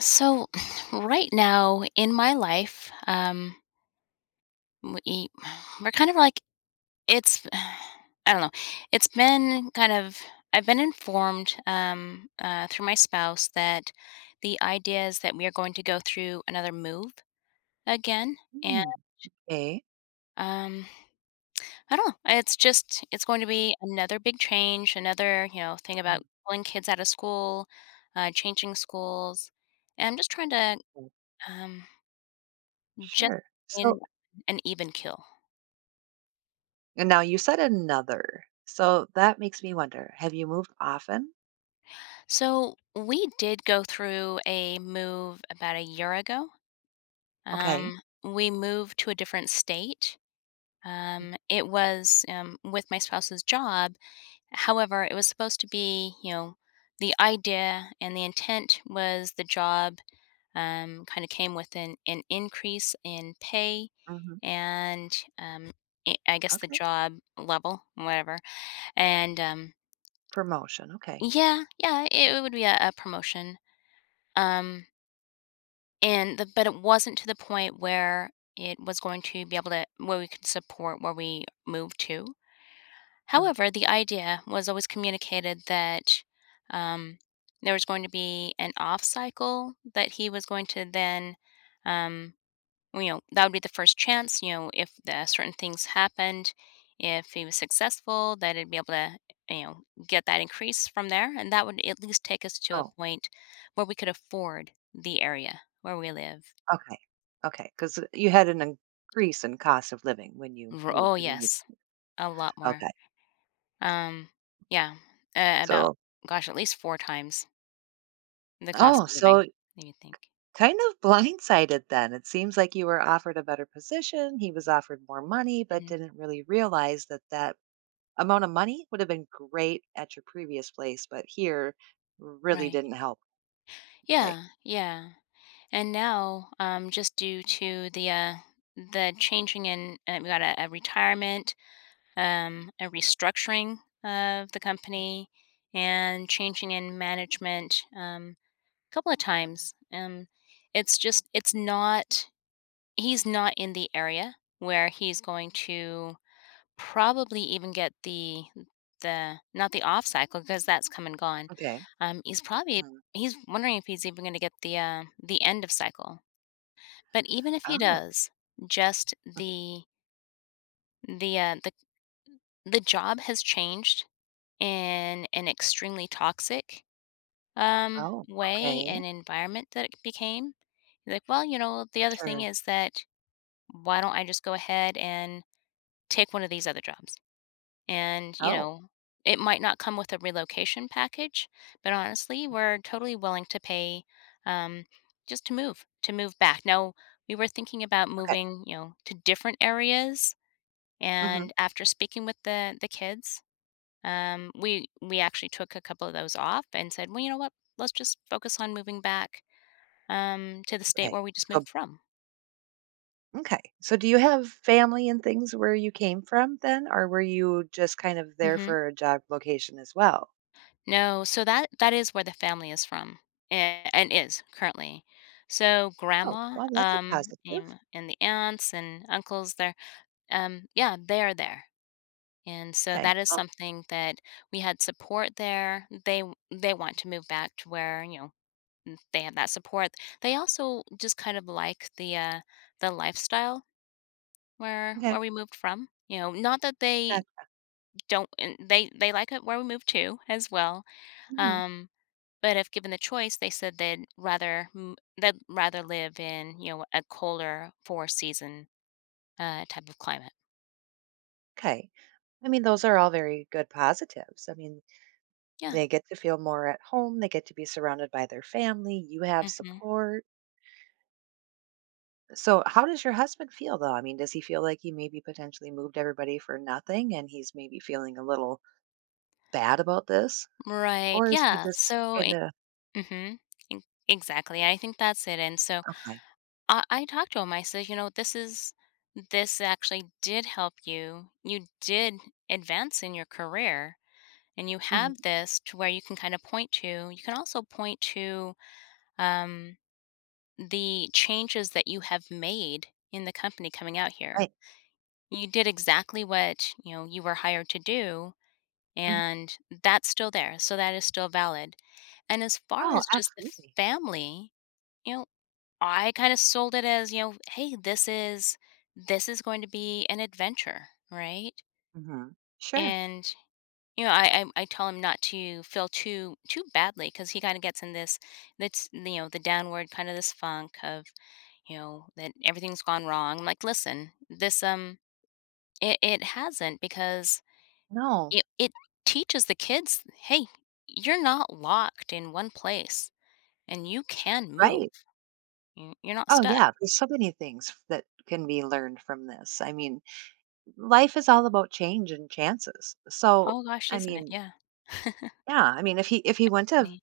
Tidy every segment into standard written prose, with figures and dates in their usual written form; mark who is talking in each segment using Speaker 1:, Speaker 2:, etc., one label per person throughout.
Speaker 1: So, right now in my life, we e, we're kind of like, it's I don't know. It's been kind of, I've been informed through my spouse that the idea is that we are going to go through another move again, and
Speaker 2: Mm. Okay.
Speaker 1: um, I don't know. It's just it's going to be another big change, another thing
Speaker 2: Mm,
Speaker 1: about pulling kids out of school, changing schools, and I'm just trying to.
Speaker 2: oh,
Speaker 1: Um, just
Speaker 2: sure. So
Speaker 1: in an even kill.
Speaker 2: and now you said another, so that makes me wonder, have you moved often?
Speaker 1: So we did go through a move about a year ago.
Speaker 2: Okay.
Speaker 1: We moved to a different state. It was with my spouse's job. However, it was supposed to be, you know, the idea and the intent was the job kind of came with an increase in pay
Speaker 2: Mhm.
Speaker 1: and I guess the
Speaker 2: Okay.
Speaker 1: job level, whatever. And
Speaker 2: Promotion, okay.
Speaker 1: yeah, yeah, it would be a promotion, um, and the but it wasn't to the point where it was going to be able to where we could support where we moved to.
Speaker 2: Mhm.
Speaker 1: However, the idea was always communicated that, um, there was going to be an off cycle that he was going to then, um that would be the first chance if the certain things happened, if he was successful, that it'd be able to you know get that increase from there, and that would at least take us to a
Speaker 2: Oh,
Speaker 1: point where we could afford the area where we live.
Speaker 2: okay. Okay. Because you had an increase in cost of living when you moved
Speaker 1: Oh
Speaker 2: to the new
Speaker 1: yes, a lot more.
Speaker 2: okay.
Speaker 1: um yeah about,
Speaker 2: So
Speaker 1: gosh, at least four times the cost
Speaker 2: oh,
Speaker 1: of living,
Speaker 2: so
Speaker 1: you think.
Speaker 2: kind of blindsided then. It seems like you were offered a better position, he was offered more money, but
Speaker 1: Hmm.
Speaker 2: didn't really realize that that amount of money would have been great at your previous place, but here really
Speaker 1: Right.
Speaker 2: didn't help. Okay.
Speaker 1: Yeah, yeah. And now, just due to the changing in, we got a retirement, a restructuring of the company, and changing in management a couple of times. It's just, it's not, he's not in the area where he's going to probably even get the not the off cycle because that's come and gone.
Speaker 2: Okay.
Speaker 1: He's probably
Speaker 2: Mm.
Speaker 1: he's wondering if he's even going to get the end of cycle, but even if he
Speaker 2: Oh.
Speaker 1: does, just the uh, the the job has changed in an extremely toxic
Speaker 2: Oh.
Speaker 1: way
Speaker 2: Okay.
Speaker 1: and environment that it became. He's like, well, you know, the other thing
Speaker 2: Sure.
Speaker 1: is that why don't I just go ahead and take one of these other jobs? And you
Speaker 2: Oh.
Speaker 1: know, it might not come with a relocation package, but honestly, we're totally willing to pay um, just to move, to move back. Now, we were thinking about
Speaker 2: Okay.
Speaker 1: moving, you know, to different areas.
Speaker 2: Hmm.
Speaker 1: And after speaking with the kids, we actually took a couple of those off and said, "Well, you know what? Let's just focus on moving back to the state
Speaker 2: Okay.
Speaker 1: where we just
Speaker 2: So
Speaker 1: moved from."
Speaker 2: okay. So do you have family and things where you came from then, or were you just kind of there
Speaker 1: Hmm.
Speaker 2: for a job location as well?
Speaker 1: No, so that that is where the family is from and is currently. So
Speaker 2: Oh,
Speaker 1: grandma,
Speaker 2: well, that's a positive.
Speaker 1: and the aunts and uncles, they're yeah, they are there. And so
Speaker 2: Okay.
Speaker 1: that is
Speaker 2: Oh,
Speaker 1: something that we had support there. They want to move back to where you know they have that support. They also just kind of like the lifestyle
Speaker 2: okay.
Speaker 1: where we moved from. You know, not that they
Speaker 2: That,
Speaker 1: don't, and they like it where we moved to as well.
Speaker 2: mhm.
Speaker 1: Um, but if given the choice, they said they'd they'd rather live in you know a colder four season type of climate.
Speaker 2: Okay. I mean, those are all very good positives. I mean,
Speaker 1: Yeah.
Speaker 2: they get to feel more at home, they get to be surrounded by their family, you have
Speaker 1: Hmm.
Speaker 2: support. So how does your husband feel though? I mean, does he feel like he maybe potentially moved everybody for nothing and he's maybe feeling a little bad about this?
Speaker 1: Right.
Speaker 2: Or is he
Speaker 1: Yeah.
Speaker 2: just kinda
Speaker 1: Mm-hmm. E, Exactly. I think that's it. And so
Speaker 2: okay.
Speaker 1: I talked to him. I said, you know, this is this actually did help you. You did advance in your career, and you
Speaker 2: Mhm,
Speaker 1: have this to where you can kind of point to. You can also point to um, the changes that you have made in the company coming out here.
Speaker 2: right.
Speaker 1: You did exactly what you know you were hired to do,
Speaker 2: Mhm.
Speaker 1: and that's still there. So that is still valid. And as far
Speaker 2: Oh,
Speaker 1: as just the
Speaker 2: absolutely.
Speaker 1: family, you know, I kind of sold it as, you know, hey, this is going to be an adventure, right?
Speaker 2: Mhm. Sure.
Speaker 1: And you know, I tell him not to feel too badly because he kind of gets in this that's you know the downward kind of this funk of you know that everything's gone wrong. I'm like, listen, this it, it hasn't because
Speaker 2: No.
Speaker 1: it teaches the kids, hey, you're not locked in one place and you can move.
Speaker 2: Right.
Speaker 1: You- You're not
Speaker 2: Oh,
Speaker 1: stuck.
Speaker 2: yeah, there's so many things that can be learned from this. I mean, life is all about change and chances. So,
Speaker 1: Oh gosh,
Speaker 2: I
Speaker 1: isn't it?
Speaker 2: mean,
Speaker 1: Yeah.
Speaker 2: yeah, I mean, if he went to
Speaker 1: Exactly.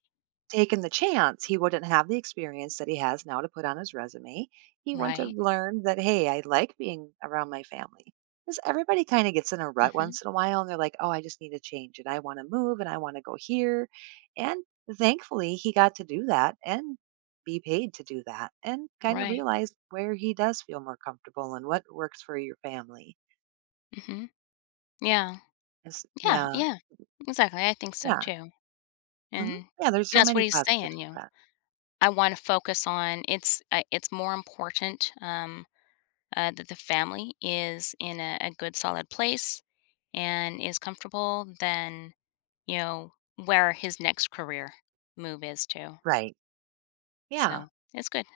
Speaker 2: taken the chance, he wouldn't have the experience that he has now to put on his resume. He wouldn't have
Speaker 1: Right.
Speaker 2: learned that, hey, I like being around my family. Because everybody kind of gets in a rut
Speaker 1: Mhm.
Speaker 2: once in a while and they're like, oh, I just need to change and I want to move and I want to go here. And thankfully, he got to do that and be paid to do that and kind of
Speaker 1: Right.
Speaker 2: realized where he does feel more comfortable and what works for your family.
Speaker 1: Mhm. Yeah.
Speaker 2: It's,
Speaker 1: Yeah,
Speaker 2: yeah.
Speaker 1: yeah. Exactly, I think so
Speaker 2: Yeah.
Speaker 1: too,
Speaker 2: Mhm.
Speaker 1: and
Speaker 2: Yeah. There's so
Speaker 1: that's what
Speaker 2: many
Speaker 1: he's
Speaker 2: positives
Speaker 1: saying,
Speaker 2: to
Speaker 1: you know,
Speaker 2: that.
Speaker 1: I wanna focus on it's more important, that the family is in a good solid place and is comfortable than, you know, where his next career move is too.
Speaker 2: Right. Yeah.
Speaker 1: So, it's good.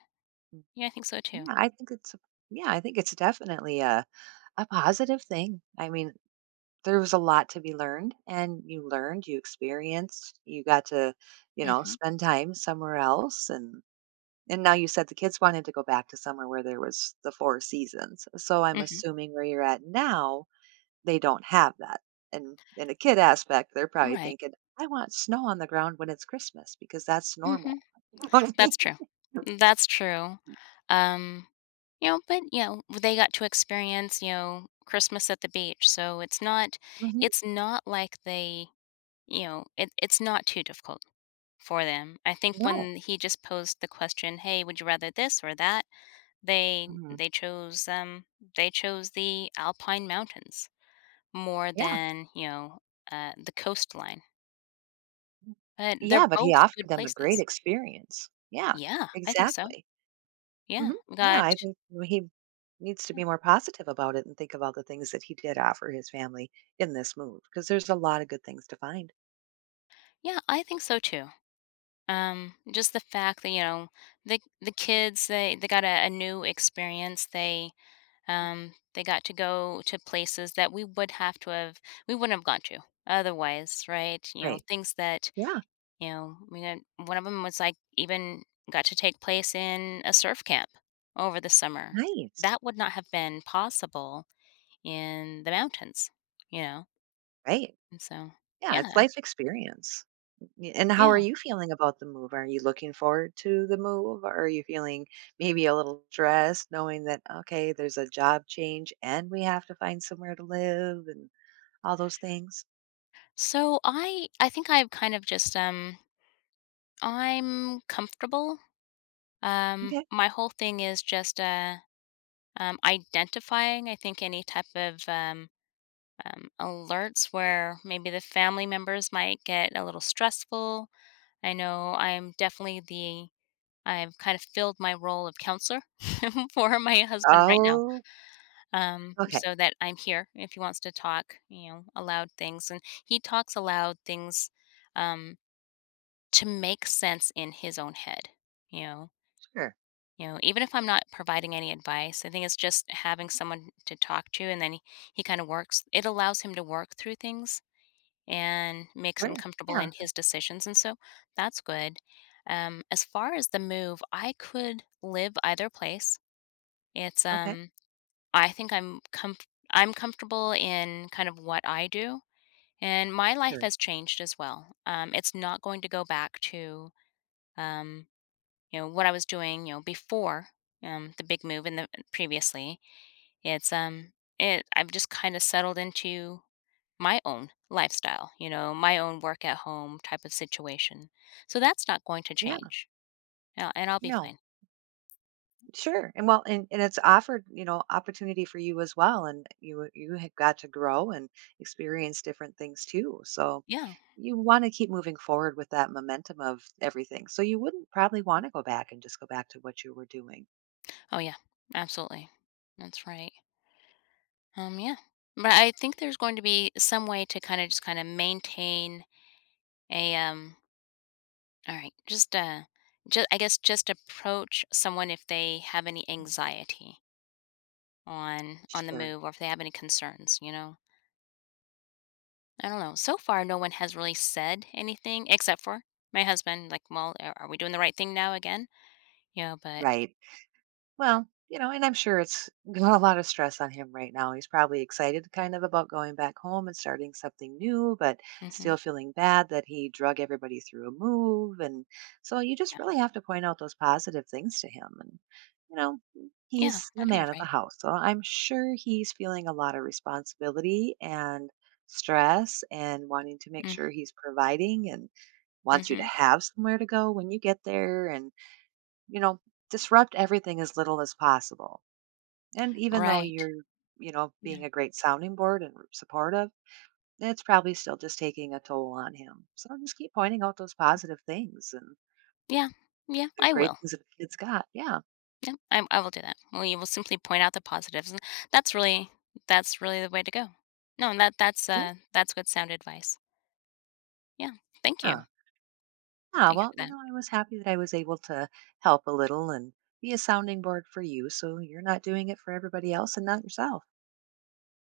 Speaker 1: Yeah, I think so too.
Speaker 2: Yeah, I think it's a yeah, I think it's definitely a positive thing. I mean, there was a lot to be learned and you learned, you experienced, you got to,
Speaker 1: Mhm.
Speaker 2: spend time somewhere else. And now you said the kids wanted to go back to somewhere where there was the four seasons. So I'm
Speaker 1: Mhm.
Speaker 2: assuming where you're at now, they don't have that. And in a kid aspect, they're probably
Speaker 1: Right.
Speaker 2: thinking, I want snow on the ground when it's Christmas because that's normal.
Speaker 1: Mhm.
Speaker 2: You know what I mean?
Speaker 1: That's true. That's true. Um, you know, but you know, they got to experience, you know, Christmas at the beach. So
Speaker 2: Hmm.
Speaker 1: it's not like they, you know, it, it's not too difficult for them. I think
Speaker 2: No.
Speaker 1: when he just posed the question, "Hey, would you rather this or that?" they
Speaker 2: Mhm.
Speaker 1: they chose they chose the Alpine mountains more
Speaker 2: Yeah.
Speaker 1: than, you know, the coastline. But they're
Speaker 2: Yeah, but he
Speaker 1: both
Speaker 2: offered
Speaker 1: good
Speaker 2: them a great
Speaker 1: places.
Speaker 2: experience. Yeah,
Speaker 1: Yeah, I think so.
Speaker 2: exactly. Hmm.
Speaker 1: Yeah. We
Speaker 2: Yeah,
Speaker 1: got.
Speaker 2: I think he needs to be more positive about it and think of all the things that he did offer his family in this move because there's a lot of good things to find.
Speaker 1: Yeah, I think so too. Just the fact that you know the kids they got a new experience. They got to go to places that we would have to have we wouldn't have gone to otherwise, right? You know
Speaker 2: Right.
Speaker 1: things that
Speaker 2: Yeah,
Speaker 1: you know we had, one of them was like even got to take place in a surf camp over the summer.
Speaker 2: nice.
Speaker 1: That would not have been possible in the mountains, you know.
Speaker 2: Right.
Speaker 1: And so
Speaker 2: Yeah,
Speaker 1: yeah,
Speaker 2: it's
Speaker 1: I,
Speaker 2: life experience. And how are
Speaker 1: yeah.
Speaker 2: you feeling about the move? Are you looking forward to the move? Or are you feeling maybe a little stressed knowing that, okay, there's a job change and we have to find somewhere to live and all those things?
Speaker 1: So I think I've kind of just I'm comfortable.
Speaker 2: Okay.
Speaker 1: My whole thing is just identifying, I think, any type of alerts where maybe the family members might get a little stressful. I know I'm definitely the, I've kind of filled my role of counselor for my husband right now.
Speaker 2: Oh, okay.
Speaker 1: So that I'm here if he wants to talk, you know, aloud things. And he talks aloud things um, to make sense in his own head, you know.
Speaker 2: Sure.
Speaker 1: You know, even if I'm not providing any advice, I think it's just having someone to talk to, and then he kind of works it allows him to work through things and makes him
Speaker 2: Sure.
Speaker 1: comfortable
Speaker 2: Yeah.
Speaker 1: in his decisions and so that's good. As far as the move, I could live either place. It's
Speaker 2: Okay.
Speaker 1: I think I'm comfortable in kind of what I do, and my life
Speaker 2: Sure.
Speaker 1: has changed as well. It's not going to go back to um, you know what I was doing, you know, before the big move and the previously. It's um, it I've just kind of settled into my own lifestyle, you know, my own work at home type of situation. So that's not going to
Speaker 2: Yeah.
Speaker 1: change, and I'll be
Speaker 2: No.
Speaker 1: fine.
Speaker 2: Sure. And well, and it's offered, you know, opportunity for you as well. And you have got to grow and experience different things too. So
Speaker 1: Yeah.
Speaker 2: you want to keep moving forward with that momentum of everything. So you wouldn't probably want to go back and just go back to what you were doing.
Speaker 1: Oh yeah, absolutely. That's right. Yeah. But I think there's going to be some way to kind of just kind of maintain a. All right, just I guess just approach someone if they have any
Speaker 2: Mm.
Speaker 1: anxiety on the
Speaker 2: Sure.
Speaker 1: move or if they have any concerns, you know? I don't know. So far, no one has really said anything except for my husband. Like, well, are we doing the right thing now again? You know, but
Speaker 2: Right. Well, you know, and I'm sure it's got a lot of stress on him right now. He's probably excited kind of about going back home and starting something new, but
Speaker 1: hmm
Speaker 2: still feeling bad that he drug everybody through a move. And so you just
Speaker 1: yeah,
Speaker 2: really have to point out those positive things to him. And, you know,
Speaker 1: yeah,
Speaker 2: he's
Speaker 1: I
Speaker 2: the
Speaker 1: think you're
Speaker 2: man of the
Speaker 1: right.
Speaker 2: house. So I'm sure he's feeling a lot of responsibility and stress and wanting to make
Speaker 1: Mm.
Speaker 2: sure he's providing and wants you to
Speaker 1: Mm-hmm.
Speaker 2: have somewhere to go when you get there. And you know, disrupt everything as little as possible. And even though
Speaker 1: Right.
Speaker 2: you're, you know, being
Speaker 1: Yeah.
Speaker 2: a great sounding board and supportive, it's probably still just taking a toll on him. So just keep pointing out those positive things and
Speaker 1: Yeah. Yeah.
Speaker 2: the
Speaker 1: I
Speaker 2: great
Speaker 1: will.
Speaker 2: things that the kid's got. Yeah.
Speaker 1: Yeah. I will do that. Well, you will simply point out the positives. And that's really that's really the way to go. No, and
Speaker 2: Yeah.
Speaker 1: that's good sound advice. Yeah. Thank you.
Speaker 2: Yeah.
Speaker 1: Thank you
Speaker 2: Well,
Speaker 1: for
Speaker 2: you
Speaker 1: that.
Speaker 2: know, I was happy that I was able to help a little and be a sounding board for you. So you're not doing it for everybody else and not yourself.